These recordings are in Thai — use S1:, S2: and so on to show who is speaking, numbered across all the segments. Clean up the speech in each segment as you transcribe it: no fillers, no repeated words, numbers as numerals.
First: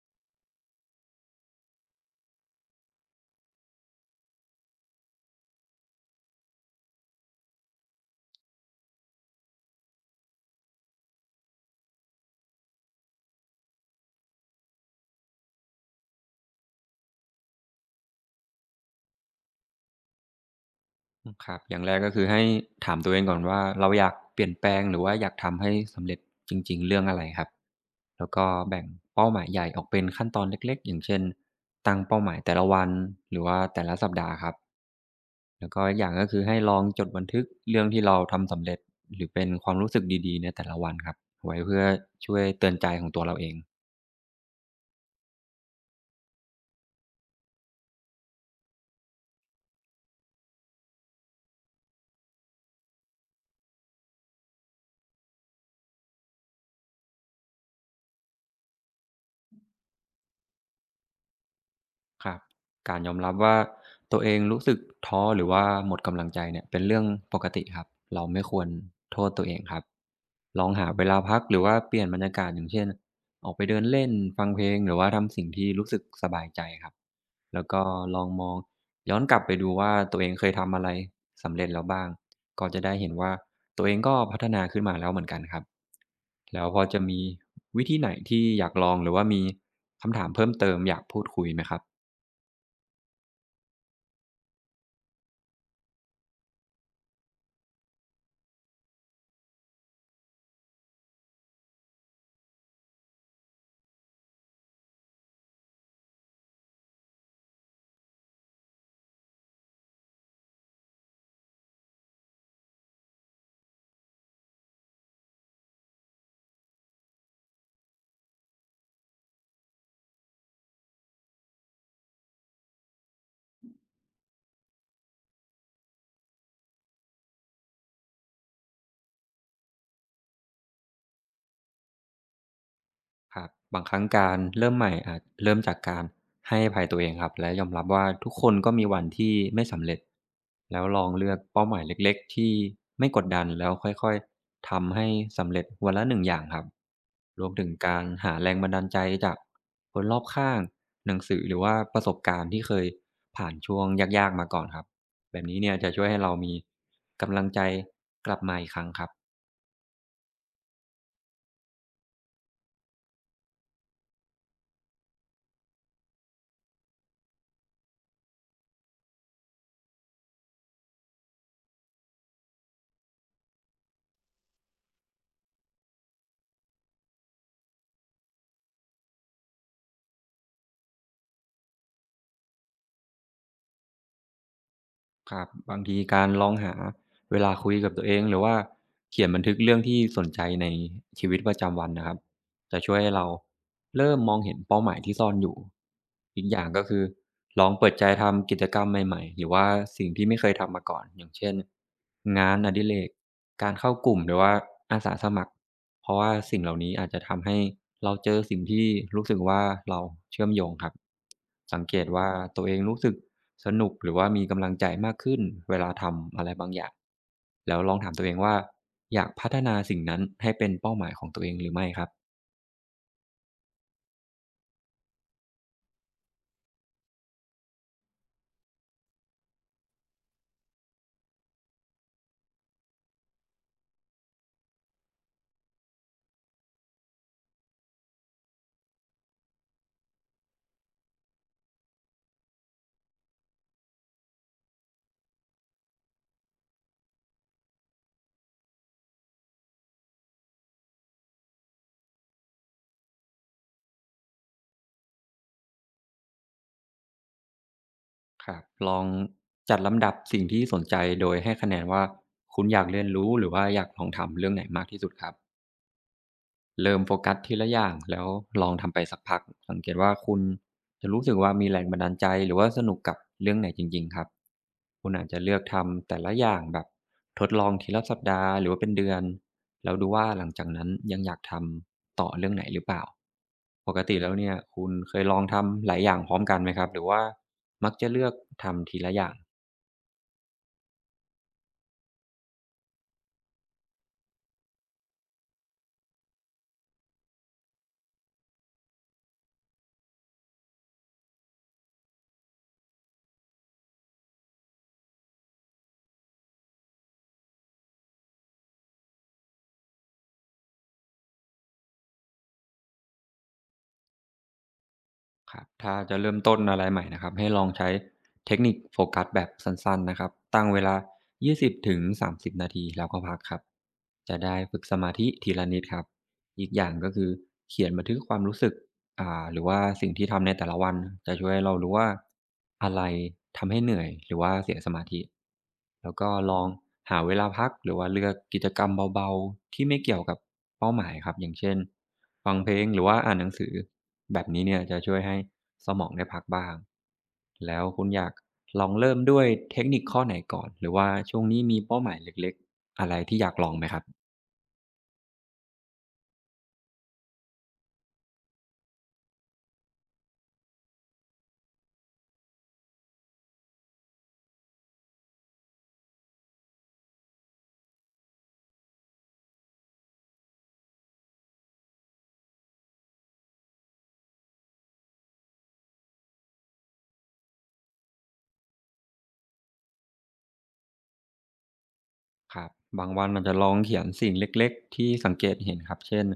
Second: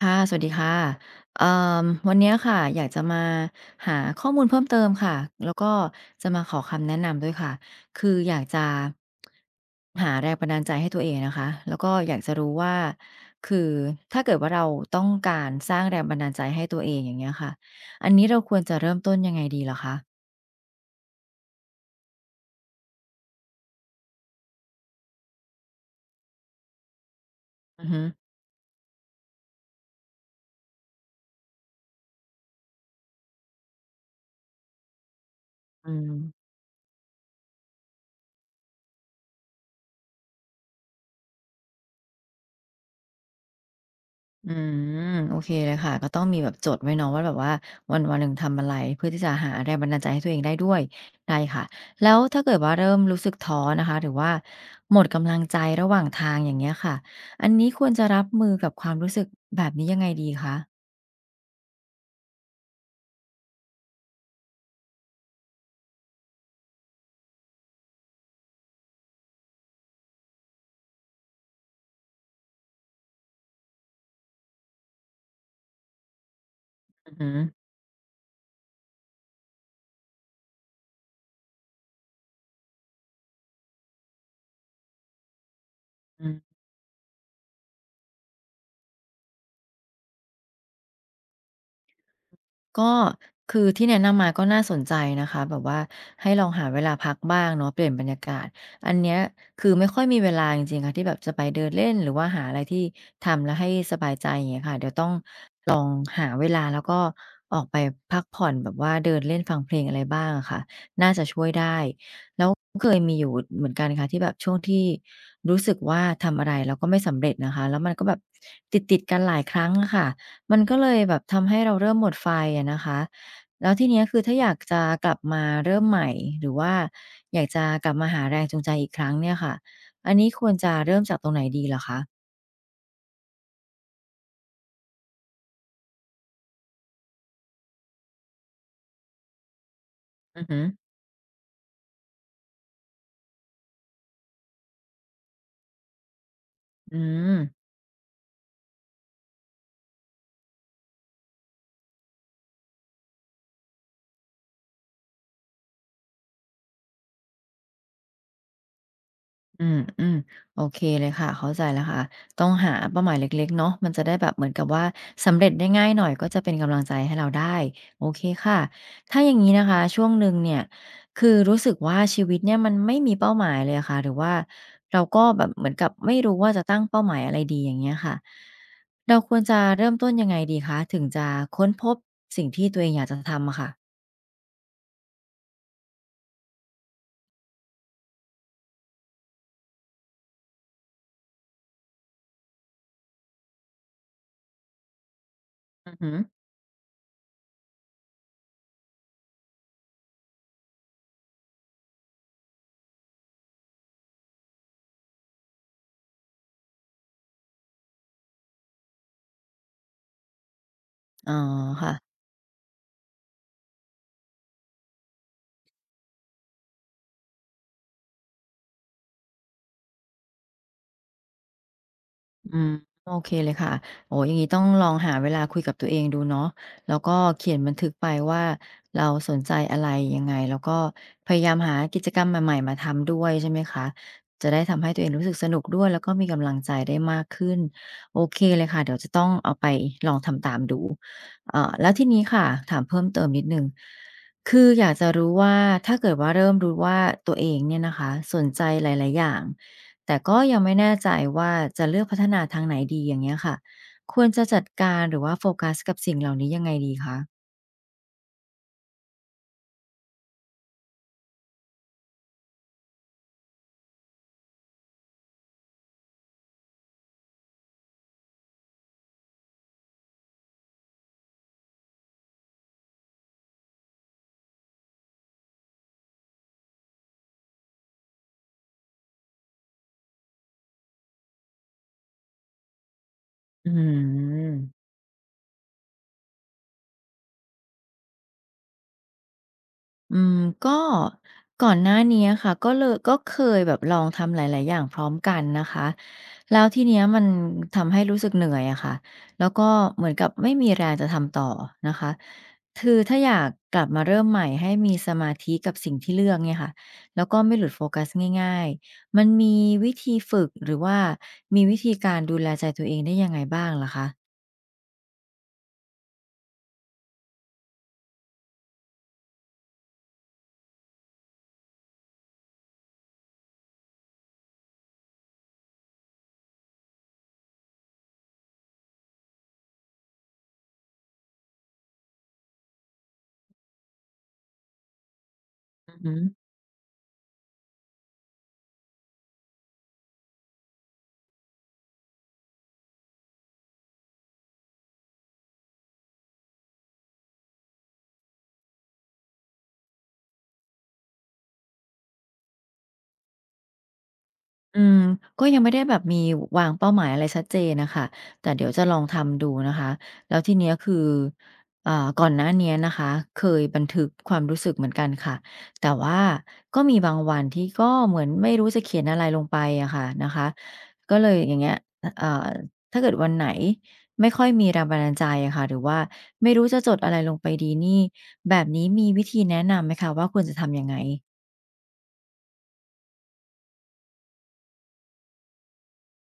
S1: ค่ะสวัสดีค่ะเอ่มวันเนี้ยค่ะ อยากจะมาหาข้อมูลเพิ่มเติมค่ะแล้วก็จะมาขอคำแนะนำด้วยค่ะ คืออยากจะหาแรงบันดาลใจให้ตัวเองนะคะ แล้วก็อยากจะรู้ว่า คือถ้าเกิดว่าเราต้องการสร้างแรงบันดาลใจให้ตัวเองอย่างเงี้ยค่ะ อันนี้เราควรจะเริ่มต้นยังไงดีเหรอคะ
S2: ครับอย่างแรกก็คือให้ถามตัวเองก่อนว่าเราอยากเปลี่ยนแปลงหรือว่าอยากทำให้สำเร็จจริงๆเรื่องอะไรครับ
S1: อือฮึ
S2: แล้วก็แบ่งเป้าหมายใหญ่ออกเป็นขั้นตอนเล็กๆอย่างเช่นตั้งเป้าหมายแต่ละวันหรือว่าแต่ละสัปดาห์ครับแล้วก็
S1: อื
S2: อีกอย่างก็คือ
S1: ม
S2: ให้ลองจดบันทึกเรื่องที่เราทำสำเร็จหรือเป็นความรู้สึกดีๆในแต่ละวันครับไว้เพื่อช่วยเตือนใจของตัวเราเอง
S1: อืมโอเคเลยค่ะก็ต้องมีแบบจดไว้เนาะว่าแบบว่าวันวันหนึ่งทำอะไรเพื่อที่จะหาแรงบันดาลใจให้ตัวเองได้ด้วยได้ค่ะแล้วถ้าเกิดว่าเริ่มรู้สึกท้อนะคะหรือว่าหมดกำลังใจระหว่างทางอย่างเงี้ยค่ะอันนี้ควรจะรับมือกับความรู้สึกแบบนี้ยังไงดีคะ
S2: ครับการยอมรับว่าตัวเองรู้สึกท้อหรือว่าหมดกำลังใจเนี่ยเป็นเรื่องปกติครับเราไม่ควรโทษตัวเองครับลองหาเวลาพักหรือว่าเปลี่ยนบรรยากาศอย่างเช่นออกไปเดินเล่นฟังเพลงหรือว่าทำสิ่งที่รู้สึกสบายใจครับ
S1: อือหือ
S2: แล้วก็ลองมองย้อนกลับไปดูว่าตัวเองเคยทำอะไรสำเร็จแล้วบ้างก็จะได้เห็นว่าตัวเองก็พัฒนาขึ้นมาแล้วเหมือนกันครับ
S1: อืม
S2: แล้วพอจะมีวิธีไหนที่อยากลองหรือว่ามีคำถามเพิ่มเติมอยากพูดคุยไหมครับ
S1: ก็คือที่แนะนำมาก็น่าสนใจนะคะแบบว่าให้ลองหาเวลาพักบ้างเนาะเปลี่ยนบรรยากาศอันเนี้ยคือไม่ค่อยมีเวลาจริงๆค่ะที่แบบจะไปเดินเล่นหรือว่าหาอะไรที่ทำแล้วให้สบายใจอย่างเงี้ยค่ะเดี๋ยวต้องลองหาเวลาแล้วก็ออกไปพักผ่อนแบบว่าเดินเล่นฟังเพลงอะไรบ้างอะค่ะน่าจะช่วยได้ เคยมีอยู่เหมือนกันค่ะที่แบบช่วงที่รู้สึกว่าทำอะไรแล้วก็ไม่สำเร็จนะคะแล้วมันก็แบบติดๆกันหลายครั้งอะค่ะมันก็เลยแบบทำให้เราเริ่มหมดไฟอะนะคะแล้วทีเนี้ยคือถ้าอยากจะกลับมาเริ่มใหม่หรือว่าอยากจะกลับมาหาแรงจูงใจอีกครั้งเนี่ยค่ะอันนี้ควรจะเริ่มจากตรงไหนดีเหรอคะ
S2: ครับบางครั้งการเริ่มใหม่อาจเริ่มจากการให้อภัยตัวเองครับและยอมรับว่าทุกคนก็มีวันที่ไม่สำเร็จ
S1: อือฮึ
S2: แล้วลองเลือกเป้าหมายเล็กๆที่ไม่กดดันแล้วค่อยๆทำให้สำเร็จวันละหนึ่งอย่างครับ
S1: อื
S2: รวม
S1: ม
S2: ถึงการหาแรงบันดาลใจจากคนรอบข้างหนังสือหรือว่าประสบการณ์ที่เคยผ่านช่วงยากๆมาก่อนครับแบบนี้เนี่ยจะช่วยให้เรามีกำลังใจกลับมาอีกครั้งครับ
S1: อืมอืมโอเคเลยค่ะเข้าใจแล้วค่ะต้องหาเป้าหมายเล็กๆเนาะมันจะได้แบบเหมือนกับว่าสำเร็จได้ง่ายหน่อยก็จะเป็นกำลังใจให้เราได้โอเคค่ะถ้าอย่างนี้นะคะช่วงหนึ่งเนี่ยคือรู้สึกว่าชีวิตเนี่ยมันไม่มีเป้าหมายเลยอะค่ะหรือว่าเราก็แบบเหมือนกับไม่รู้ว่าจะตั้งเป้าหมายอะไรดีอย่างเงี้ยค่ะเราควรจะเริ่มต้นยังไงดีคะถึงจะค้นพบสิ่งที่ตัวเองอยากจะทำอะค่ะ
S2: ครับบางทีการลองหาเวลาคุยกับตัวเองหรือว่าเขียนบันทึกเรื่องที่สนใจในชีวิตประจำวันนะครับจะช่วยให้เราเริ่มมองเห็นเป้าหมายที่ซ่อนอยู่
S1: อือหือ
S2: อีกอย่างก็คือลองเปิดใจทำกิจกรรมใหม่ๆหรือว่าสิ่งที่ไม่เคยทำมาก่อนอย่างเช่นงานอดิเรกการเข้ากลุ่มหรือว่าอาสาสมัครเพราะว่าสิ่งเหล่านี้อาจจะทำให้เราเจอสิ่งที่รู้สึกว่าเราเชื่อมโยงครับ
S1: อ๋อ
S2: สัง
S1: ค่ะ
S2: เกตว่าตัวเองรู้สึก สนุกหรือว่ามีกำลังใจมากขึ้นเวลาทำอะไรบางอย่างแล้วลองถามตัวเองว่าอยากพัฒนาสิ่งนั้นให้เป็นเป้าหมายของตัวเองหรือไม่ครับ
S1: อืมโอเคเลยค่ะโอ้อย่างนี้ต้องลองหาเวลาคุยกับตัวเองดูเนาะแล้วก็เขียนบันทึกไปว่าเราสนใจอะไรยังไงแล้วก็พยายามหากิจกรรมใหม่ๆมาทำด้วยใช่ไหมคะจะได้ทำให้ตัวเองรู้สึกสนุกด้วยแล้วก็มีกำลังใจได้มากขึ้นโอเคเลยค่ะเดี๋ยวจะต้องเอาไปลองทำตามดูแล้วทีนี้ค่ะถามเพิ่มเติมนิดนึงคืออยากจะรู้ว่าถ้าเกิดว่าเริ่มรู้ว่าตัวเองเนี่ยนะคะสนใจหลายๆอย่าง แต่ก็ยังไม่แน่ใจว่าจะเลือกพัฒนาทางไหนดีอย่างเงี้ยค่ะควรจะจัดการหรือว่าโฟกัสกับสิ่งเหล่านี้ยังไงดีคะ
S2: ครับลองจัดลำดับสิ่งที่สนใจโดยให้คะแนนว่าคุณอยากเรียนรู้หรือว่าอยากลองทำเรื่องไหนมากที่สุดครับ เริ่มโฟกัสทีละอย่างแล้วลองทำไปสักพักสังเกตว่าคุณจะรู้สึกว่ามีแรงบันดาลใจหรือว่าสนุกกับเรื่องไหนจริงๆครับคุณอาจจะเลือกทำแต่ละอย่างแบบทดลองทีละสัปดาห์หรือว่าเป็นเดือนแล้วดูว่าหลังจากนั้นยังอยากทำต่อเรื่องไหนหรือเปล่า
S1: อื
S2: ปกติแล้วเนี่ยคุณ
S1: ม
S2: เคยลองทำหลายอย่างพร้อมกันไหมครับหรือว่ามักจะเลือกทำทีละอย่าง
S1: อืมก็ก่อนหน้าเนี้ยค่ะก็เลยก็เคยแบบลองทำหลายๆอย่างพร้อมกันนะคะ แล้วทีเนี้ยมันทำให้รู้สึกเหนื่อยอะค่ะแล้วก็เหมือนกับไม่มีแรงจะทำต่อนะคะคือถ้าอยากกลับมาเริ่มใหม่ให้มีสมาธิกับสิ่งที่เลือกเนี่ยค่ะแล้วก็ไม่หลุดโฟกัสง่ายๆ มันมีวิธีฝึกหรือว่ามีวิธีการดูแลใจตัวเองได้ยังไงบ้างล่ะคะ
S2: ครับถ้าจะเริ่มต้นอะไรใหม่นะครับให้ลองใช้เทคนิคโฟกัสแบบสั้นๆนะครับตั้งเวลา20ถึง30นาทีแล้วก็พักครับจะได้ฝึกสมาธิทีละนิดครับอีกอย่างก็คือเขียนบันทึกความรู้สึก หรือว่าสิ่งที่ทำในแต่ละวันจะช่วยให้เรารู้ว่าอะไรทำให้เหนื่อยหรือว่าเสียสมาธิ
S1: อือฮึ
S2: แล้วก็ลองหาเวลาพักหรือว่าเลือกกิจกรรมเบาๆที่ไม่เกี่ยวกับเป้าหมายครับอย่างเช่นฟังเพลงหรือว่าอ่านหนังสือแบบนี้เนี่ยจะช่วยให้สมองได้พักบ้างแล้วคุณอยากลองเริ่มด้วยเทคนิคข้อไหนก่อนหรือว่าช่วงนี้มีเป้าหมายเล็กๆอะไรที่อยากลองไหมครับ
S1: อืมก็ยังไม่ได้แบบมีวางเป้าหมายอะไรชัดเจนนะคะแต่เดี๋ยวจะลองทำดูนะคะแล้วทีเนี้ยคืออ่าก่อนหน้าเนี้ยนะคะเคยบันทึกความรู้สึกเหมือนกันค่ะแต่ว่าก็มีบางวันที่ก็เหมือนไม่รู้จะเขียนอะไรลงไปอะค่ะนะคะก็เลยอย่างเงี้ยอเอ่อถ้าเกิดวันไหนไม่ค่อยมีแรงบันดาลใจอะค่ะหรือว่าไม่รู้จะจดอะไรลงไปดีนี่แบบนี้มีวิธีแนะนำไหมคะว่าควรจะทำยังไง
S2: ครับบางวันอาจจะลองเขียนสิ่งเล็กๆที่สังเกตเห็นครับเช่น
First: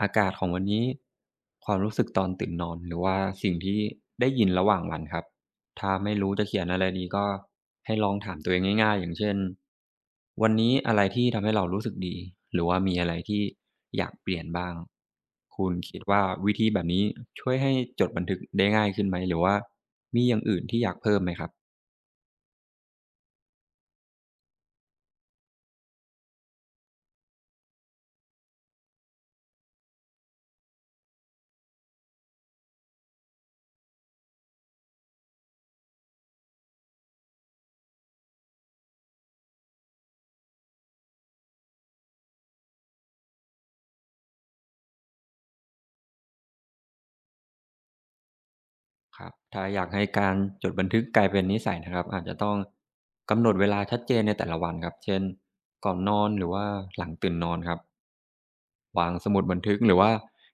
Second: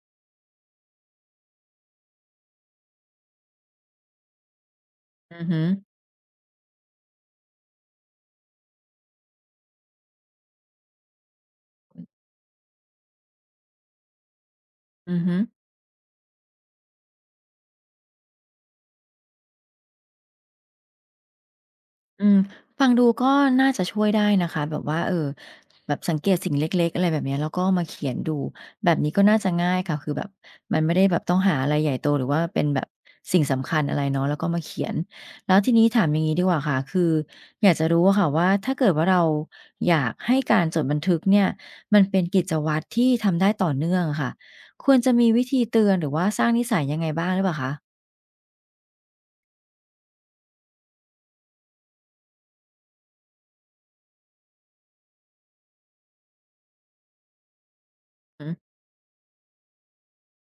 S2: อากาศของวันนี้ความรู้สึกตอนตื่นนอนหรือว่าสิ่งที่ได้ยินระหว่างวันครับ
S1: อือฮึ
S2: ถ้าไม่รู้จะเขียนอะไรดีก็ให้ลองถามตัวเองง่ายๆอย่างเช่นวันนี้อะไรที่ทำให้เรารู้สึกดีหรือว่ามีอะไรที่อยากเปลี่ยนบ้าง
S1: อือฮึ
S2: คุณคิดว่าวิธีแบบนี้ช่วยให้จดบันทึกได้ง่ายขึ้นไหมหรือว่ามีอย่างอื่นที่อยากเพิ่มไหมครับ
S1: อืมฟังดูก็น่าจะช่วยได้นะคะแบบว่าแบบสังเกตสิ่งเล็กๆอะไรแบบเนี้ยแล้วก็มาเขียนดูแบบนี้ก็น่าจะง่ายค่ะคือแบบมันไม่ได้แบบต้องหาอะไรใหญ่โตหรือว่าเป็นแบบสิ่งสำคัญอะไรเนาะแล้วก็มาเขียนแล้วทีนี้ถามอย่างงี้ดีกว่าค่ะคืออยากจะรู้อะค่ะว่าถ้าเกิดว่าเราอยากให้การจดบันทึกเนี่ยมันเป็นกิจวัตรที่ทำได้ต่อเนื่องอะค่ะควรจะมีวิธีเตือนหรือว่าสร้างนิสัยยังไงบ้างหรือเปล่าคะ
S2: ครับถ้าอยากให้การจดบันทึกกลายเป็นนิสัยนะครับอาจจะต้องกำหนดเวลาชัดเจนในแต่ละวันครับเช่นก่อนนอนหรือว่าหลังตื่นนอนครับ
S1: อือฮึ
S2: วางสมุดบันทึกหรือว่า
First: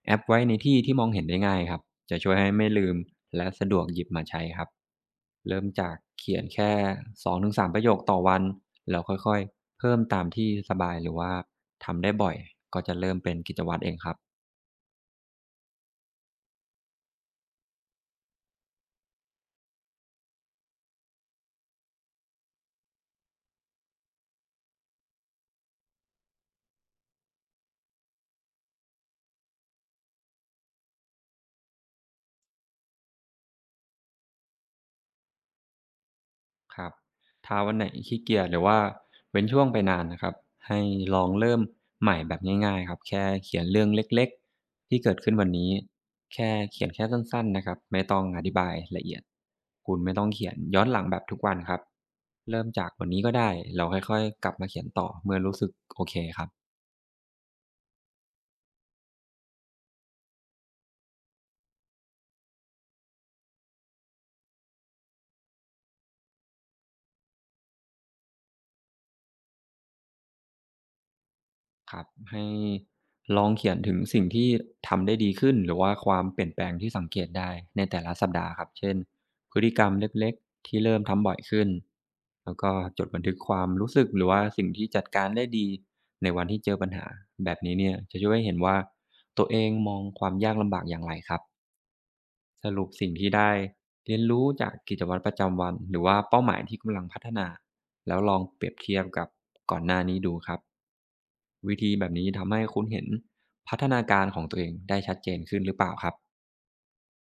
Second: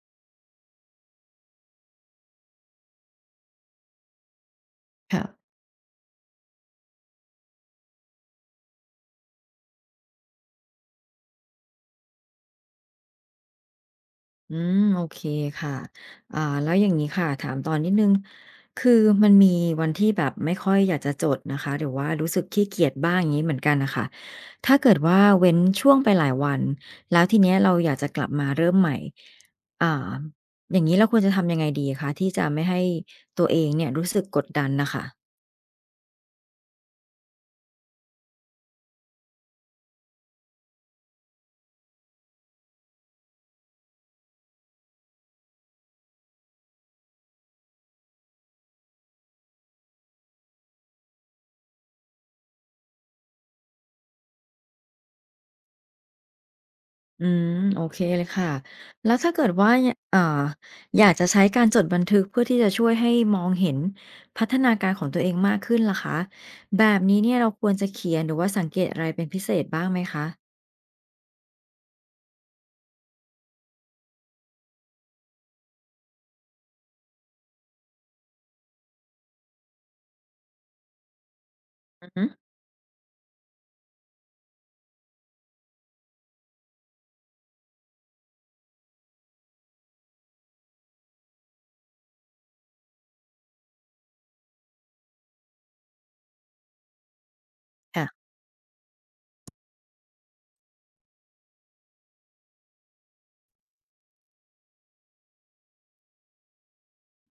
S2: แอปไว้ในที่ที่มองเห็นได้ง่ายครับจะช่วยให้ไม่ลืมและสะดวกหยิบมาใช้ครับ
S1: ค่ะ
S2: เริ่มจากเขียนแค่2-3ประโยคต่อวันแล้วค่อยๆเพิ่มตามที่สบายหรือว่าทำได้บ่อยก็จะเริ่มเป็นกิจวัตรเองครับ
S1: อืมโอเคค่ะอ่าแล้วอย่างนี้ค่ะถามต่อนิดนึงคือมันมีวันที่แบบไม่ค่อยอยากจะจดนะคะหรือว่ารู้สึกขี้เกียจบ้างอย่างนี้เหมือนกันนะคะถ้าเกิดว่าเว้นช่วงไปหลายวันแล้วทีเนี้ยเราอยากจะกลับมาเริ่มใหม่อ่าอย่างนี้เราควรจะทำยังไงดีคะที่จะไม่ให้ตัวเองเนี่ยรู้สึกกดดันนะคะ
S2: ครับถ้าวันไหนขี้เกียจหรือว่าเว้นช่วงไปนานนะครับให้ลองเริ่มใหม่แบบง่ายๆครับแค่เขียนเรื่องเล็กๆที่เกิดขึ้นวันนี้ แค่เขียนแค่สั้นๆนะครับไม่ต้องอธิบายละเอียดคุณไม่ต้องเขียนย้อนหลังแบบทุกวันครับเริ่มจากวันนี้ก็ได้เลาค่อยๆกลับมาเขียนต่อเมื่อรู้สึกโอเคครับ
S1: อืมโอเคเลยค่ะแล้วถ้าเกิดว่าเอ่ออยากจะใช้การจดบันทึกเพื่อที่จะช่วยให้มองเห็นพัฒนาการของตัวเองมากขึ้นล่ะคะแบบนี้เนี่ยเราควรจะเขียนหรือว่าสังเกตอะไรเป็นพิเศษบ้างไหมคะ
S2: ครับให้ลองเขียนถึงสิ่งที่ทำได้ดีขึ้นหรือว่าความเปลี่ยนแปลงที่สังเกตได้ในแต่ละสัปดาห์ครับเช่นพฤติกรรมเล็กๆที่เริ่มทำบ่อยขึ้น
S1: อือฮึ
S2: แล้วก็จดบันทึกความรู้สึกหรือว่าสิ่งที่จัดการได้ดีในวันที่เจอปัญหาแบบนี้เนี่ยจะช่วยให้เห็นว่าตัวเองมองความยากลำบากอย่างไรครับ สรุปสิ่งที่ได้เรียนรู้จากกิจวัตรประจำวันหรือว่าเป้าหมายที่กำลังพัฒนาแล้ว
S1: ค่ะ
S2: ลองเปรียบเทียบกับก่อนหน้านี้ดูครับวิธีแบบนี้ทำให้คุณเห็นพัฒนาการของตัวเองได้ชัดเจนขึ้นหรือเปล่าครับ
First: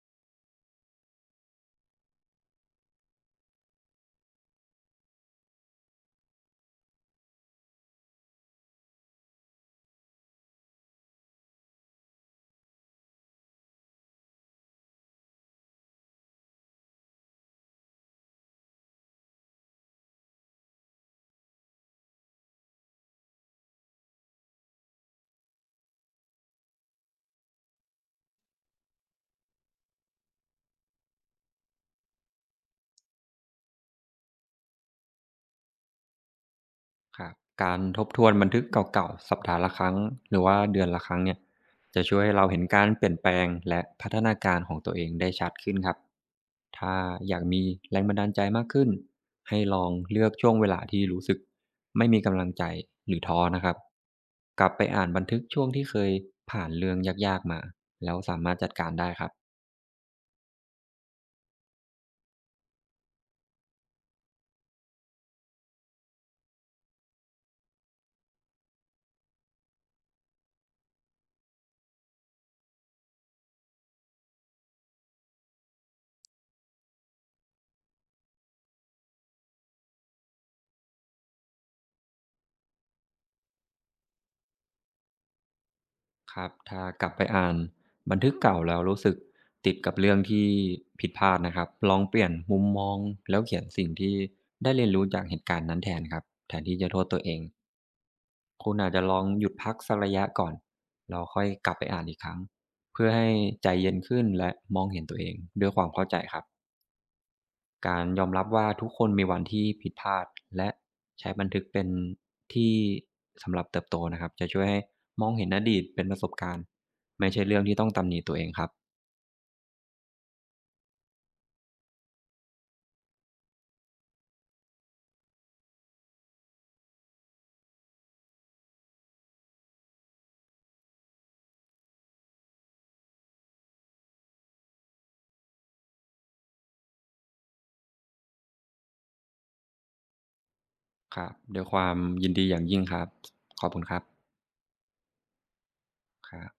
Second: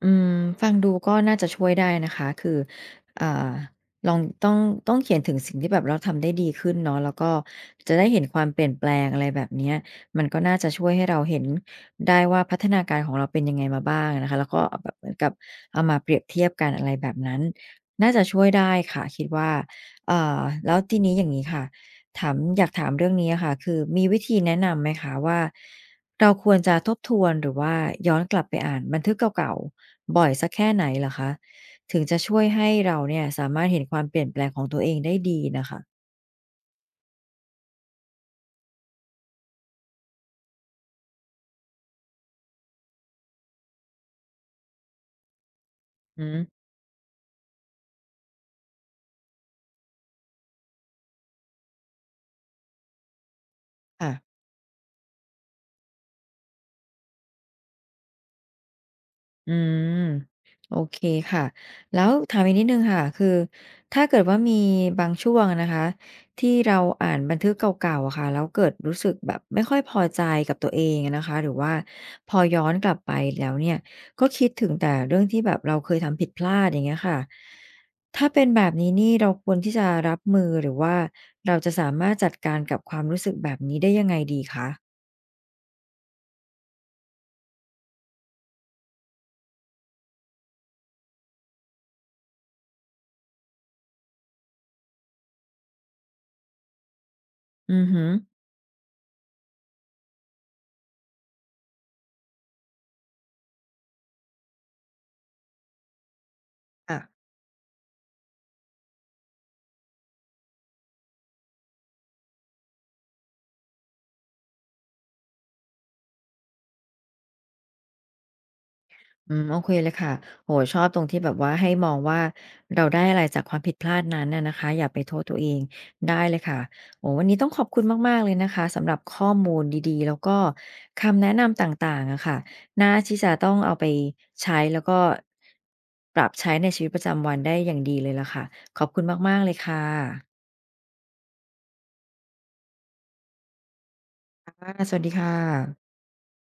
S1: อืมฟังดูก็น่าจะช่วยได้นะคะคืออ่าลองต้องต้องเขียนถึงสิ่งที่แบบเราทำได้ดีขึ้นเนาะแล้วก็จะได้เห็นความเปลี่ยนแปลงอะไรแบบเนี้ยมันก็น่าจะช่วยให้เราเห็นได้ว่าพัฒนาการของเราเป็นยังไงมาบ้างนะคะแล้วก็เอาแบบเหมือนกับเอามาเปรียบเทียบกันอะไรแบบนั้นน่าจะช่วยได้ค่ะคิดว่าเอ่อแล้วทีนี้อย่างงี้ค่ะถามอยากถามเรื่องนี้อะค่ะคือมีวิธีแนะนำไหมคะว่า เราควรจะทบทวนหรือว่าย้อนกลับไปอ่านบันทึกเก่าๆบ่อยสักแค่ไหนเหรอคะถึงจะช่วยให้เราเนี่ยสามารถเห็นความเปลี่ยนแปลงของตัวเองได้ดีนะคะ
S2: ครับการทบทวนบันทึกเก่าๆสัปดาห์ละครั้งหรือว่าเดือนละครั้งเนี่ยจะช่วยให้เราเห็นการเปลี่ยนแปลงและพัฒนาการของตัวเองได้ชัดขึ้นครับ
S1: อืม
S2: ถ้าอยากมีแรงบันดาลใจมากขึ้นให้ลองเลือกช่วงเวลาที่รู้สึกไม่มีกำลังใจหรือท้อนะครับ
S1: ค่ะ
S2: กลับไปอ่านบันทึกช่วงที่เคยผ่านเรื่องยากๆมาแล้วสามารถจัดการได้ครับ
S1: อืมโอเคค่ะแล้วถามอีกนิดหนึ่งค่ะคือถ้าเกิดว่ามีบางช่วงนะคะที่เราอ่านบันทึกเก่าๆอะค่ะแล้วเกิดรู้สึกแบบไม่ค่อยพอใจกับตัวเองนะคะหรือว่าพอย้อนกลับไปแล้วเนี่ยก็คิดถึงแต่เรื่องที่แบบเราเคยทำผิดพลาดอย่างเงี้ยค่ะถ้าเป็นแบบนี้นี่เราควรที่จะรับมือหรือว่าเราจะสามารถจัดการกับความรู้สึกแบบนี้ได้ยังไงดีคะ
S2: ครับถ้ากลับไปอ่านบันทึกเก่าแล้วรู้สึกติดกับเรื่องที่ผิดพลาดนะครับลองเปลี่ยนมุมมองแล้วเขียนสิ่งที่ได้เรียนรู้จากเหตุการณ์นั้นแทนครับแทนที่จะโทษตัวเอง
S1: อือฮึอ
S2: คุณอาจจะลองหยุดพักสักระยะก่อนเราค่อยกลับไปอ่านอีกครั้งเพื่อให้ใจเย็นขึ้นและมองเห็นตัวเองด้วยความเข้าใจครับ
S1: อ่ะ
S2: การยอมรับว่าทุกคนมีวันที่ผิดพลาดและใช้บันทึกเป็นที่สำหรับเติบโตนะครับจะช่วยให้มองเห็นอดีตเป็นประสบการณ์ไม่ใช่เรื่องที่ต้องตำหนิตัวเองครับ
S1: อืมโอเคเลยค่ะโหชอบตรงที่แบบว่าให้มองว่าเราได้อะไรจากความผิดพลาดนั้นน่ะนะคะอย่าไปโทษตัวเองได้เลยค่ะโอ้โฮวันนี้ต้องขอบคุณมากๆเลยนะคะสำหรับข้อมูลดีๆแล้วก็คำแนะนำต่างๆอะค่ะน่าที่จะต้องเอาไปใช้แล้วก็ปรับใช้ในชีวิตประจำวันได้อย่างดีเลยล่ะค่ะขอบคุณมากๆเลยค่ะ
S2: ครับด้วยความยินดีอย่างยิ่งครับขอบคุณครับ
S1: ค่ะสวัสดีค่ะ
S2: ครับ